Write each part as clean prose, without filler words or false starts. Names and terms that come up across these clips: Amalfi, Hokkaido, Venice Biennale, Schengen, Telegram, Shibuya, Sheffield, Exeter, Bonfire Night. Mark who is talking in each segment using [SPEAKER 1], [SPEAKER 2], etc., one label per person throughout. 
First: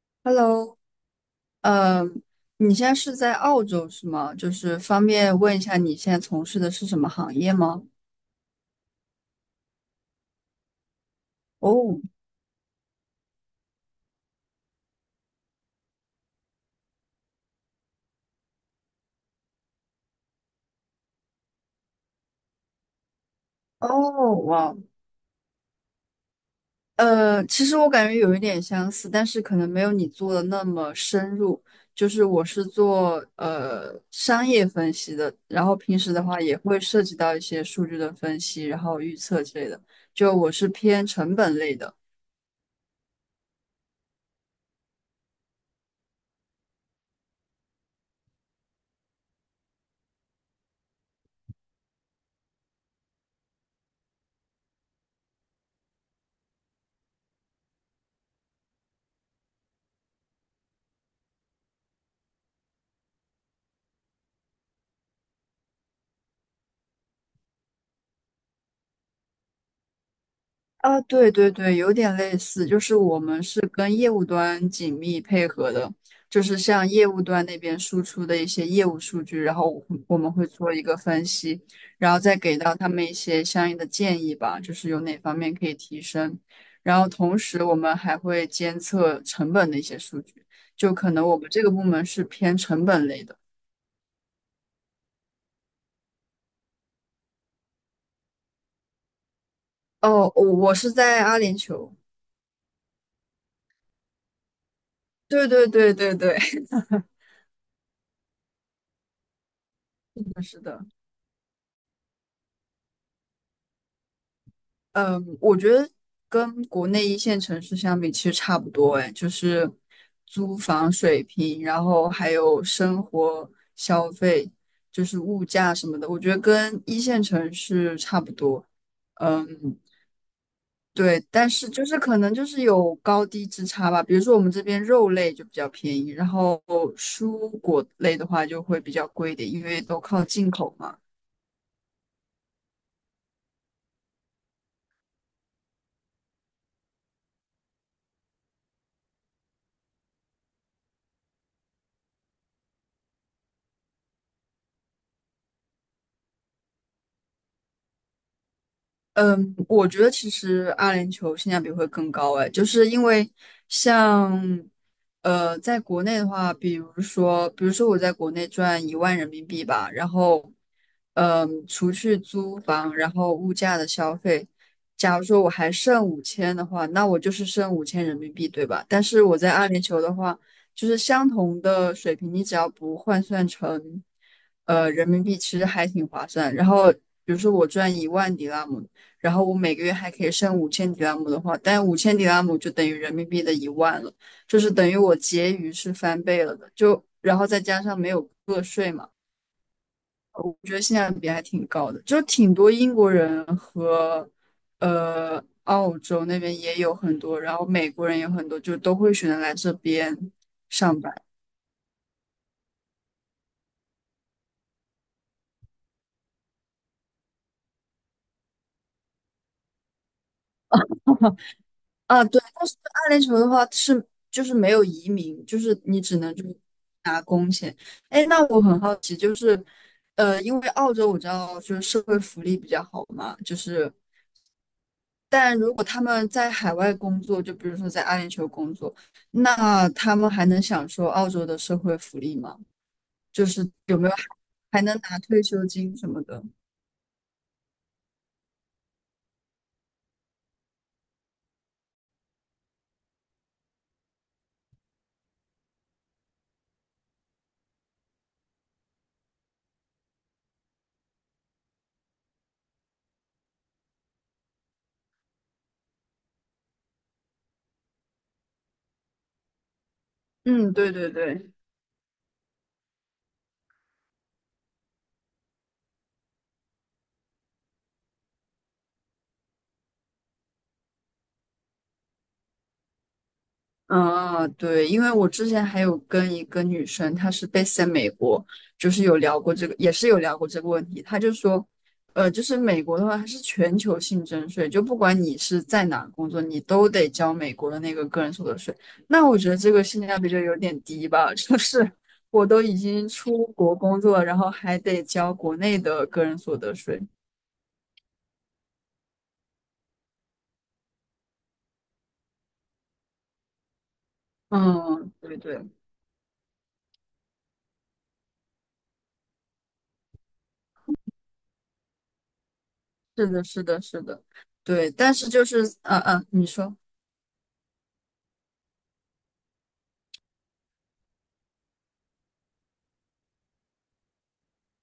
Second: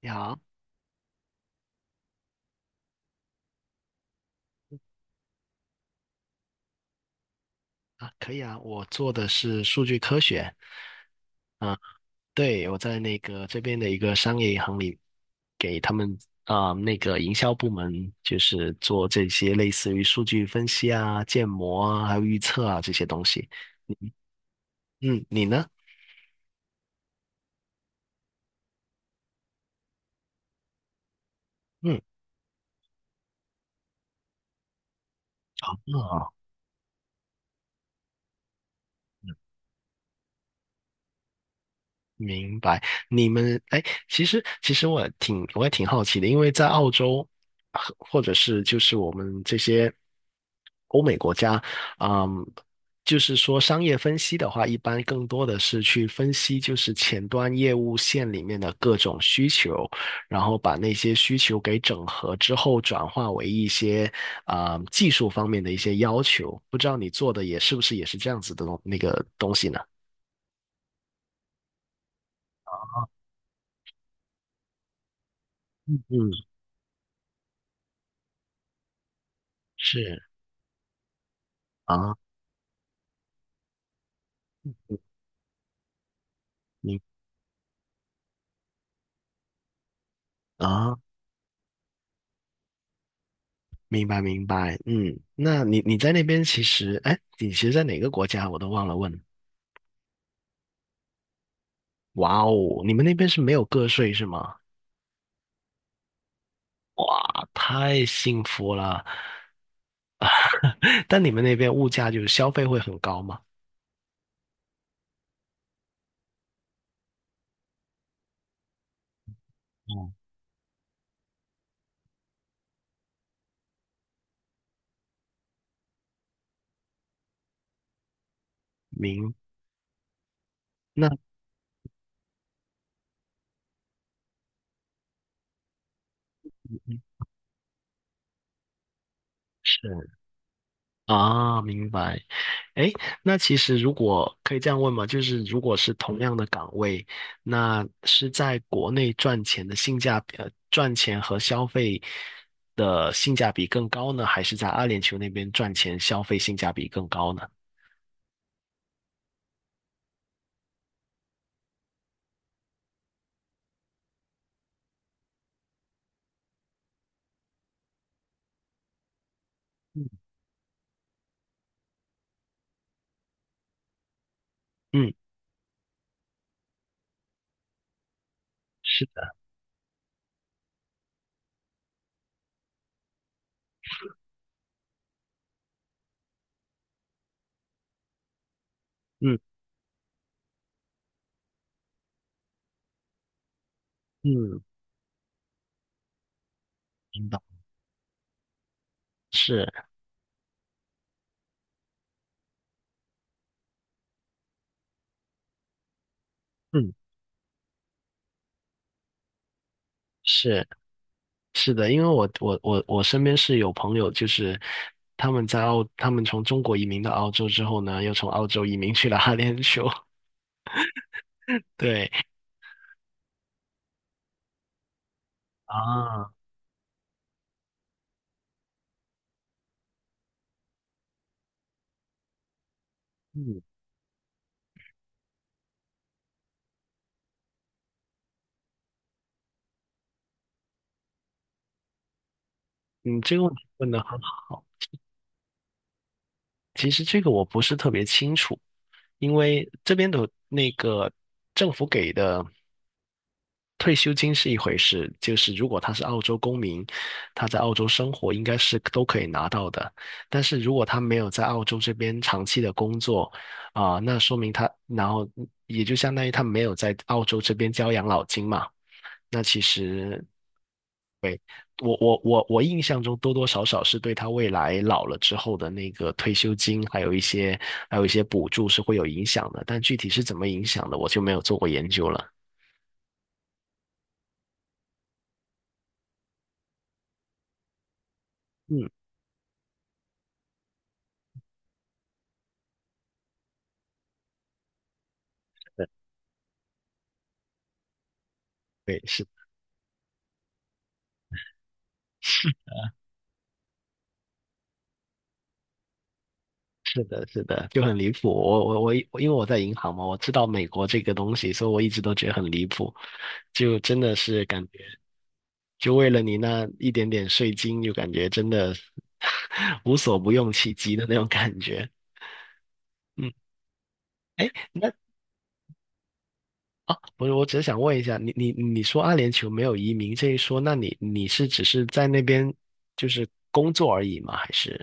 [SPEAKER 1] 你好。
[SPEAKER 2] Hello，呃，你现在是在澳洲是吗？就是方便问一下你现在从事的是什么行业吗？
[SPEAKER 1] 啊，可以啊，我做的是数据科学啊。
[SPEAKER 2] 哦
[SPEAKER 1] 对，我在这边的一个商业银行里，给他们营销部门，就是做这些类似于数据分析啊、建模啊、还有预测啊这些东西。
[SPEAKER 2] 哦，哇，
[SPEAKER 1] 嗯，你呢？
[SPEAKER 2] 其实我感觉有一点相似，但是可能没有你做的那么深入。
[SPEAKER 1] 嗯，
[SPEAKER 2] 就是我是做商业分析的，然后平
[SPEAKER 1] 啊
[SPEAKER 2] 时的话也会涉及到一些数据的分析，然后预测之类的。就我是偏成本类的。
[SPEAKER 1] 明白。你们哎，其实我也挺好奇的，因为在澳洲，啊或者是我们这些欧美国家，嗯，就是说商业分析的话，一般更多的是去分析前端业务线里面的各种需求，然后把那些需求给整合之后，转化为一些啊、技术方面的一些要求。不知道你做的也是不是也是这样子的那个东西呢？
[SPEAKER 2] 啊，对对对，有点类似，就是我们是跟业务端紧密配合的，就
[SPEAKER 1] 嗯，
[SPEAKER 2] 是像业务端那边输出的一些业务数据，然后我
[SPEAKER 1] 是
[SPEAKER 2] 们会做一个分析，然
[SPEAKER 1] 啊。
[SPEAKER 2] 后再给到他们一些相应的建议吧，就是有哪方面可以提升。然
[SPEAKER 1] 明
[SPEAKER 2] 后同时我们还会监测成本的一些数据，就
[SPEAKER 1] 啊，
[SPEAKER 2] 可能我们这个部门是偏成本类的。
[SPEAKER 1] 明白明白。嗯，那你在那边其实，哎，你其实在哪个国家我都忘了问。
[SPEAKER 2] 哦，我是在阿联酋。
[SPEAKER 1] 哇哦，你们那边是没有个税是吗？
[SPEAKER 2] 对对对对对，
[SPEAKER 1] 哇，太幸福了。
[SPEAKER 2] 是的。
[SPEAKER 1] 但你们那边物价就是消费会很高吗？
[SPEAKER 2] 嗯，我觉得跟国内一线城市相比，其实差不多哎，就是
[SPEAKER 1] 哦，
[SPEAKER 2] 租房水平，然后还有生活消费，就是物价什么的，我觉得跟一线城市差不多。
[SPEAKER 1] 明，
[SPEAKER 2] 嗯，对，
[SPEAKER 1] 那
[SPEAKER 2] 但是就是可能就是有高低之差吧。比如说我们这边肉类就比较便宜，然后蔬果类的话就会比较贵一点，因为都
[SPEAKER 1] 是。
[SPEAKER 2] 靠进口嘛。
[SPEAKER 1] 啊，明白。哎，那其实如果可以这样问嘛，就是如果是同样的岗位，那是在国内赚钱的性价比，赚钱和消费的性价比更高呢，还是在阿联酋那边赚钱消费性价比更高呢？
[SPEAKER 2] 嗯，我觉得其实阿联酋性价比会更高哎，就是因为像在国内的话，比如说我在国内赚1万人民币吧，
[SPEAKER 1] 嗯
[SPEAKER 2] 然后除去租房，然后物价的消费，
[SPEAKER 1] 嗯，
[SPEAKER 2] 假如说我还剩五千的话，那我就是剩5000人民币，对吧？但
[SPEAKER 1] 是
[SPEAKER 2] 是
[SPEAKER 1] 的，
[SPEAKER 2] 我在阿联酋的话，就是相同的水平，你只要不换算成人民币，其实还挺划算。然后比如说我赚1万迪拉姆。然
[SPEAKER 1] 嗯
[SPEAKER 2] 后我每个月还可以剩五千迪拉姆的话，但五千迪拉姆就等于人民币的一万了，就
[SPEAKER 1] 嗯，
[SPEAKER 2] 是等于我结余是翻倍了的，就
[SPEAKER 1] 明
[SPEAKER 2] 然
[SPEAKER 1] 白，
[SPEAKER 2] 后再加上没有个税嘛，
[SPEAKER 1] 是，
[SPEAKER 2] 我觉得性价比还挺高的，就挺多英国人和澳洲那边也有
[SPEAKER 1] 嗯，
[SPEAKER 2] 很多，然后美国人也有很多，就都会选择来这边
[SPEAKER 1] 是，
[SPEAKER 2] 上班
[SPEAKER 1] 是的，因为我身边是有朋友，就是他们在澳，他们从中国移民到澳洲之后呢，又从澳洲移民去了阿联酋，对
[SPEAKER 2] 啊。对，但是阿联酋的话是就是没有移民，就是你只
[SPEAKER 1] 啊，
[SPEAKER 2] 能就是拿工钱。哎，那我很好。因为澳洲我知道就是社会福利比较好嘛，就
[SPEAKER 1] 嗯，
[SPEAKER 2] 是，但如果他们在海外工作，就比如说在阿联酋工作，那他们还能享受澳洲的社会福利吗？
[SPEAKER 1] 嗯，这个
[SPEAKER 2] 就
[SPEAKER 1] 问题
[SPEAKER 2] 是
[SPEAKER 1] 问
[SPEAKER 2] 有
[SPEAKER 1] 的
[SPEAKER 2] 没有
[SPEAKER 1] 很
[SPEAKER 2] 还
[SPEAKER 1] 好。
[SPEAKER 2] 还能拿退休金什么的？
[SPEAKER 1] 其实这个我不是特别清楚，因为这边的那个政府给的退休金是一回事，就是如果他是澳洲公民，他在澳洲生活应该是都可以拿到的。但是如果他没有在澳洲这边长期的工作，啊、那说明他，然后也就相当于他没有在澳洲这边交养老金嘛。那其实
[SPEAKER 2] 嗯，对对对。
[SPEAKER 1] 我印象中多多少少是对他未来老了之后的那个退休金，还有一些还有一些补助是会有影响的，但具体是怎么影响的，我就没有做过研究了。
[SPEAKER 2] 嗯，对，因为我之前还有跟一个女生，她是 base 在美国，
[SPEAKER 1] 嗯，
[SPEAKER 2] 就是有聊过这个，也是有聊过这个问题。她就说，就是美国的话，它是全球性征税，就不管你是在
[SPEAKER 1] 对，
[SPEAKER 2] 哪工作，你都得交美国的那个个人所得税。
[SPEAKER 1] 对是，
[SPEAKER 2] 那我觉得这个性价比就有点低吧，就是我都已经出国工作了，然后还得交国内的个人所得税。
[SPEAKER 1] 是的，是的，就很离谱。我，因为我在银行嘛，我知道美国这个东西，所以我一直都觉得很离谱，就真的是感觉，
[SPEAKER 2] 嗯，对对，
[SPEAKER 1] 就为了你那一点点税金，就感觉真的 无所不用其极的那种感觉。
[SPEAKER 2] 是
[SPEAKER 1] 嗯，
[SPEAKER 2] 的，是的，是的，
[SPEAKER 1] 哎，
[SPEAKER 2] 对。
[SPEAKER 1] 那
[SPEAKER 2] 但是就是，嗯、嗯，你说。
[SPEAKER 1] 啊，不是，我只是想问一下，你说阿联酋没有移民这一说，那你是只是在那边就是工作而已吗？还是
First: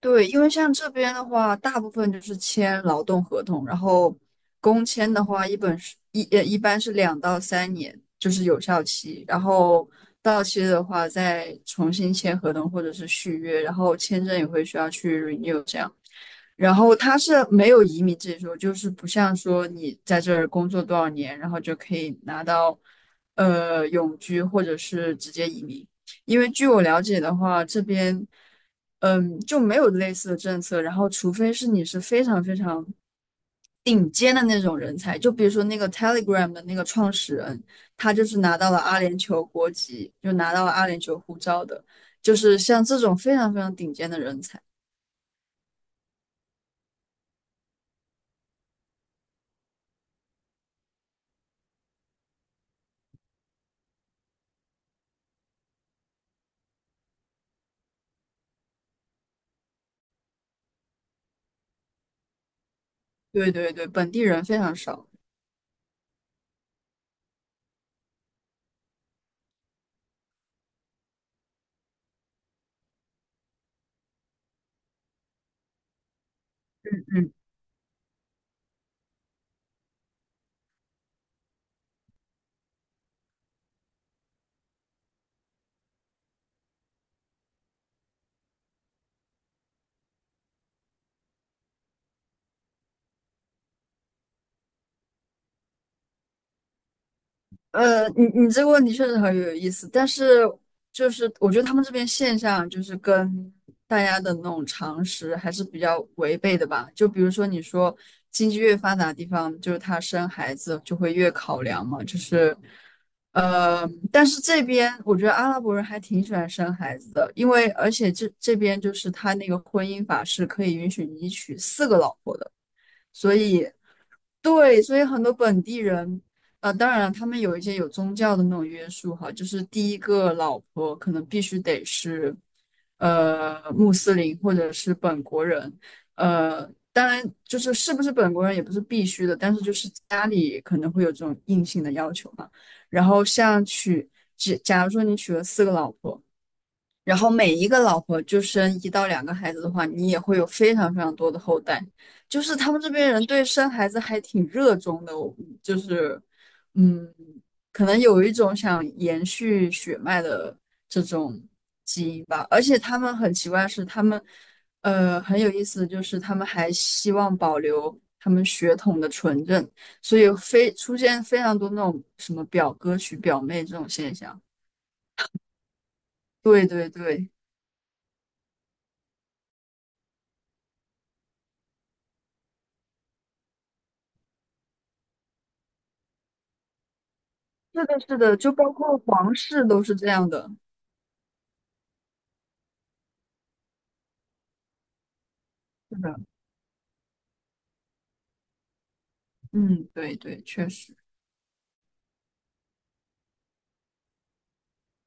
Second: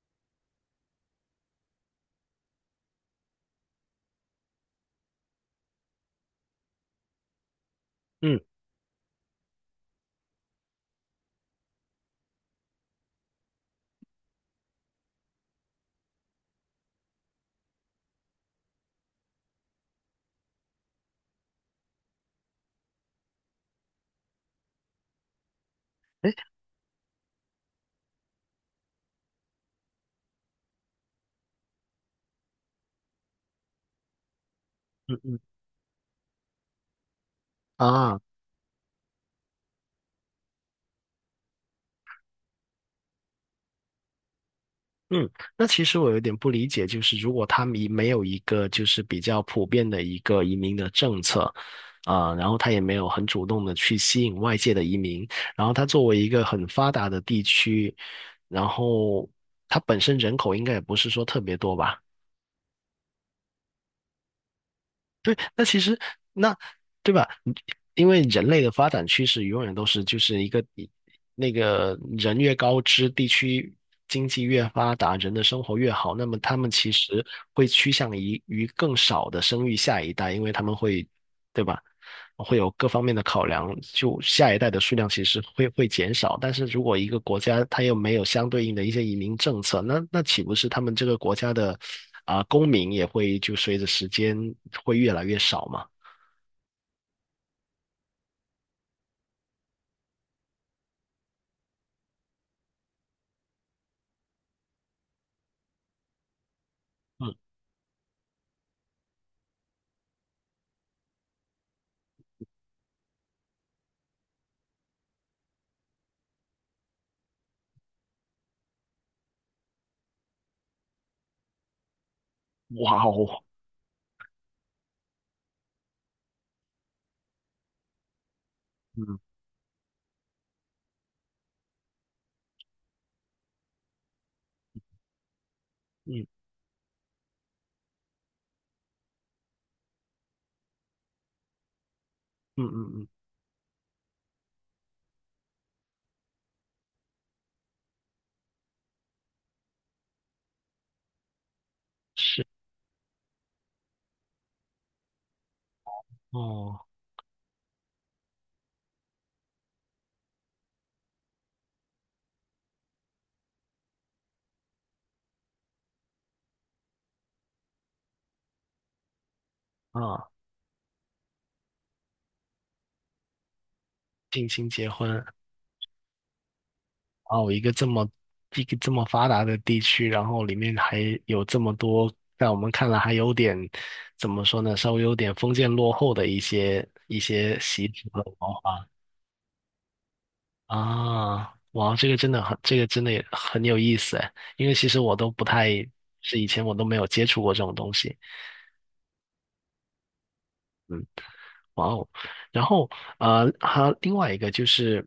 [SPEAKER 2] 对，因为像这边的话，大部分就是签劳动合同，然后工签的话，一般是2到3年，就
[SPEAKER 1] 嗯，
[SPEAKER 2] 是有效期，然后到期的话再重新签合同或者是续约，然后签证也会需要去 renew 这样。然后它是没有移民这一说，就是不像说你在这儿工作多少年，然后就可以拿到永居或者是直接移民。
[SPEAKER 1] 哎，
[SPEAKER 2] 因为据我了解的话，这边。就没有类似的政策。然后，除非是你是非常非常顶尖的那种人才，
[SPEAKER 1] 嗯
[SPEAKER 2] 就
[SPEAKER 1] 嗯
[SPEAKER 2] 比如说那个 Telegram 的那个创始人，他
[SPEAKER 1] 啊，
[SPEAKER 2] 就是拿到了阿联酋国籍，就拿到了阿联酋护照的，就是像这种非常非常顶尖的人才。
[SPEAKER 1] 嗯，那其实我有点不理解，就是如果他们移没有一个就是比较普遍的一个移民的政策，啊、然后他也没有很主动的去吸引外界的移民，然后他作为一个很发达的地区，然后它本身人口应该也不是说特别多吧？
[SPEAKER 2] 对对对，本地人非常少。
[SPEAKER 1] 对，那其实，那，对吧？你因为人类的发展趋势永远都是一个一那个人越高知，地区经济越发达，人的生活越好，那么他们其实
[SPEAKER 2] 嗯。
[SPEAKER 1] 会趋向于更少的生育下一代，因为他们会，对吧？会有各方面的考量，就下一代的数量其实会减少。但是如果一个国家它又没有相对应的一些移民政策，那那岂不是他们这个国家的啊、公民也会就随着时间会越来越少嘛？
[SPEAKER 2] 你这个问题确实很有意思，但是就是我觉得他们这边现象就是跟大家的那种常识还是比较违背的吧。就比如
[SPEAKER 1] 嗯，
[SPEAKER 2] 说你说经济越发达的地方，就是他生孩子就会越考量嘛，就是但是这边我觉得阿拉伯人还挺喜欢生孩子的，因为而且这边就是他那个婚姻法是可以允许你娶四个老婆的。
[SPEAKER 1] 哇
[SPEAKER 2] 所
[SPEAKER 1] 哦，
[SPEAKER 2] 以。对，所以很多本地人，当然了他们有一些有宗教的那种约束
[SPEAKER 1] 嗯
[SPEAKER 2] 哈，就是第一个老婆可能必须得是，穆斯林或者是本国人，
[SPEAKER 1] 嗯
[SPEAKER 2] 呃，当然就是是不是本国人也不是必须的，但是就是家里可能会有这种硬性的要求嘛。
[SPEAKER 1] 嗯嗯
[SPEAKER 2] 然
[SPEAKER 1] 嗯，
[SPEAKER 2] 后像娶，假如说你娶了四个老婆，然后每一个老婆就生1到2个孩子的话，你也会有非常非常多的后代。就
[SPEAKER 1] 是，
[SPEAKER 2] 是他们这边人对生孩子还挺热衷的，我就是，
[SPEAKER 1] 哦，
[SPEAKER 2] 嗯，可能有一种想延续血脉的这种基因吧。而且他们很奇怪的是，他们，很有意思，就是他们还希望保留他们血统的纯正，所
[SPEAKER 1] 啊，
[SPEAKER 2] 以非出现非常多那种什么表哥娶表妹这种现象。
[SPEAKER 1] 近亲结婚。
[SPEAKER 2] 对对对。
[SPEAKER 1] 哦，一个这么一个这么发达的地区，然后里面还有这么多，在我们看来还有点怎么说呢，稍微有点封建落后的一些一些
[SPEAKER 2] 是
[SPEAKER 1] 习
[SPEAKER 2] 的，
[SPEAKER 1] 俗
[SPEAKER 2] 是
[SPEAKER 1] 和
[SPEAKER 2] 的，就
[SPEAKER 1] 文化
[SPEAKER 2] 包括皇室都是这样的。
[SPEAKER 1] 啊。哇，这个真的很，这个真的也很有意思诶，因为其实我都不太
[SPEAKER 2] 是的，
[SPEAKER 1] 是以前我都没有接触过这种东西。
[SPEAKER 2] 嗯，对对，确实，
[SPEAKER 1] 嗯，哇哦，然后还有另外一个就是。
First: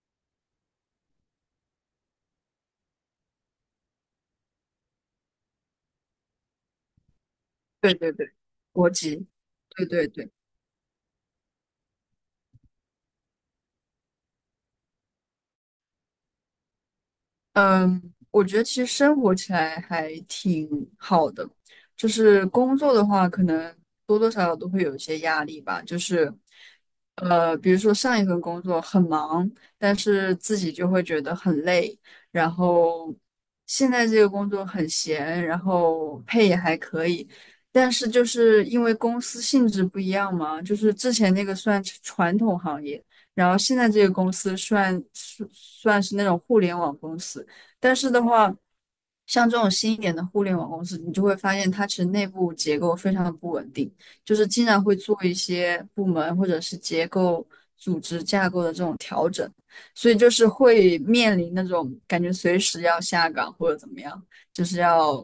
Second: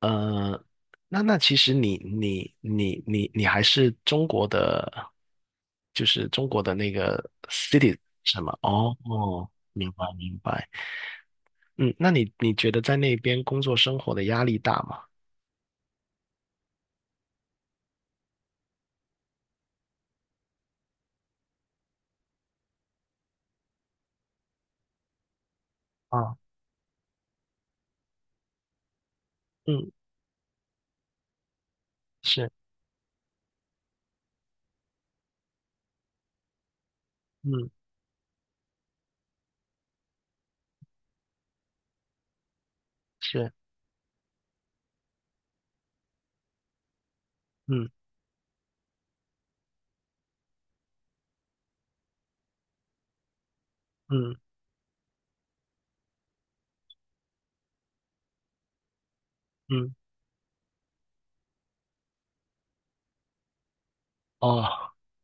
[SPEAKER 1] 呃，那那其实你还是中国的，就是中国的那个
[SPEAKER 2] 对
[SPEAKER 1] city
[SPEAKER 2] 对对，
[SPEAKER 1] 什么？
[SPEAKER 2] 国
[SPEAKER 1] 哦
[SPEAKER 2] 籍，
[SPEAKER 1] 哦，
[SPEAKER 2] 对
[SPEAKER 1] 明白
[SPEAKER 2] 对对。
[SPEAKER 1] 明白。嗯，那你觉得在那边工作生活的压力大吗？
[SPEAKER 2] 嗯，我觉得其实生活起来还挺好的，就是工作的话，可能多多少少都会有一些压力吧。就是，
[SPEAKER 1] 啊，
[SPEAKER 2] 比如说上一份工作很忙，
[SPEAKER 1] 嗯，
[SPEAKER 2] 但是自己就会觉得很累，
[SPEAKER 1] 是，
[SPEAKER 2] 然后现在这个工作很闲，然后配也还可以，
[SPEAKER 1] 嗯，
[SPEAKER 2] 但是就是因为公司性质不一样嘛，就是之前那个算是传统行业。然
[SPEAKER 1] 是，
[SPEAKER 2] 后现在这个公司算是那种互联网公司，
[SPEAKER 1] 嗯
[SPEAKER 2] 但是的话，像这种新一点的互联网公司，你就会发现它其实内部结构非常的不稳定，就
[SPEAKER 1] 嗯
[SPEAKER 2] 是经常会做一些部门或者是结构、组织架构的这种调整，
[SPEAKER 1] 嗯，
[SPEAKER 2] 所以就是会面临那种感觉随时要下岗或者怎么样，就
[SPEAKER 1] 哦，
[SPEAKER 2] 是要，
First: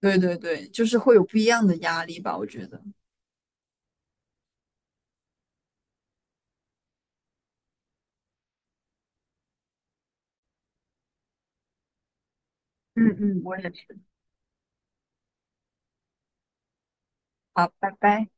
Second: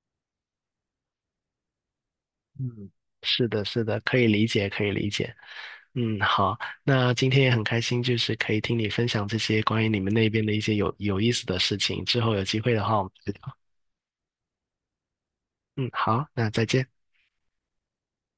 [SPEAKER 2] 对对对，就是会有不一样的压力吧，我觉得。
[SPEAKER 1] 嗯，是的，是的，可以理解，可以理解。嗯，好，那今天也很开心，就是可以听你分享这些关于你们那边的一些有意思的事情。之后有机会的话，我们
[SPEAKER 2] 嗯
[SPEAKER 1] 再
[SPEAKER 2] 嗯，我
[SPEAKER 1] 聊。
[SPEAKER 2] 也是。
[SPEAKER 1] 嗯，好，那再见。
[SPEAKER 2] 好，拜拜。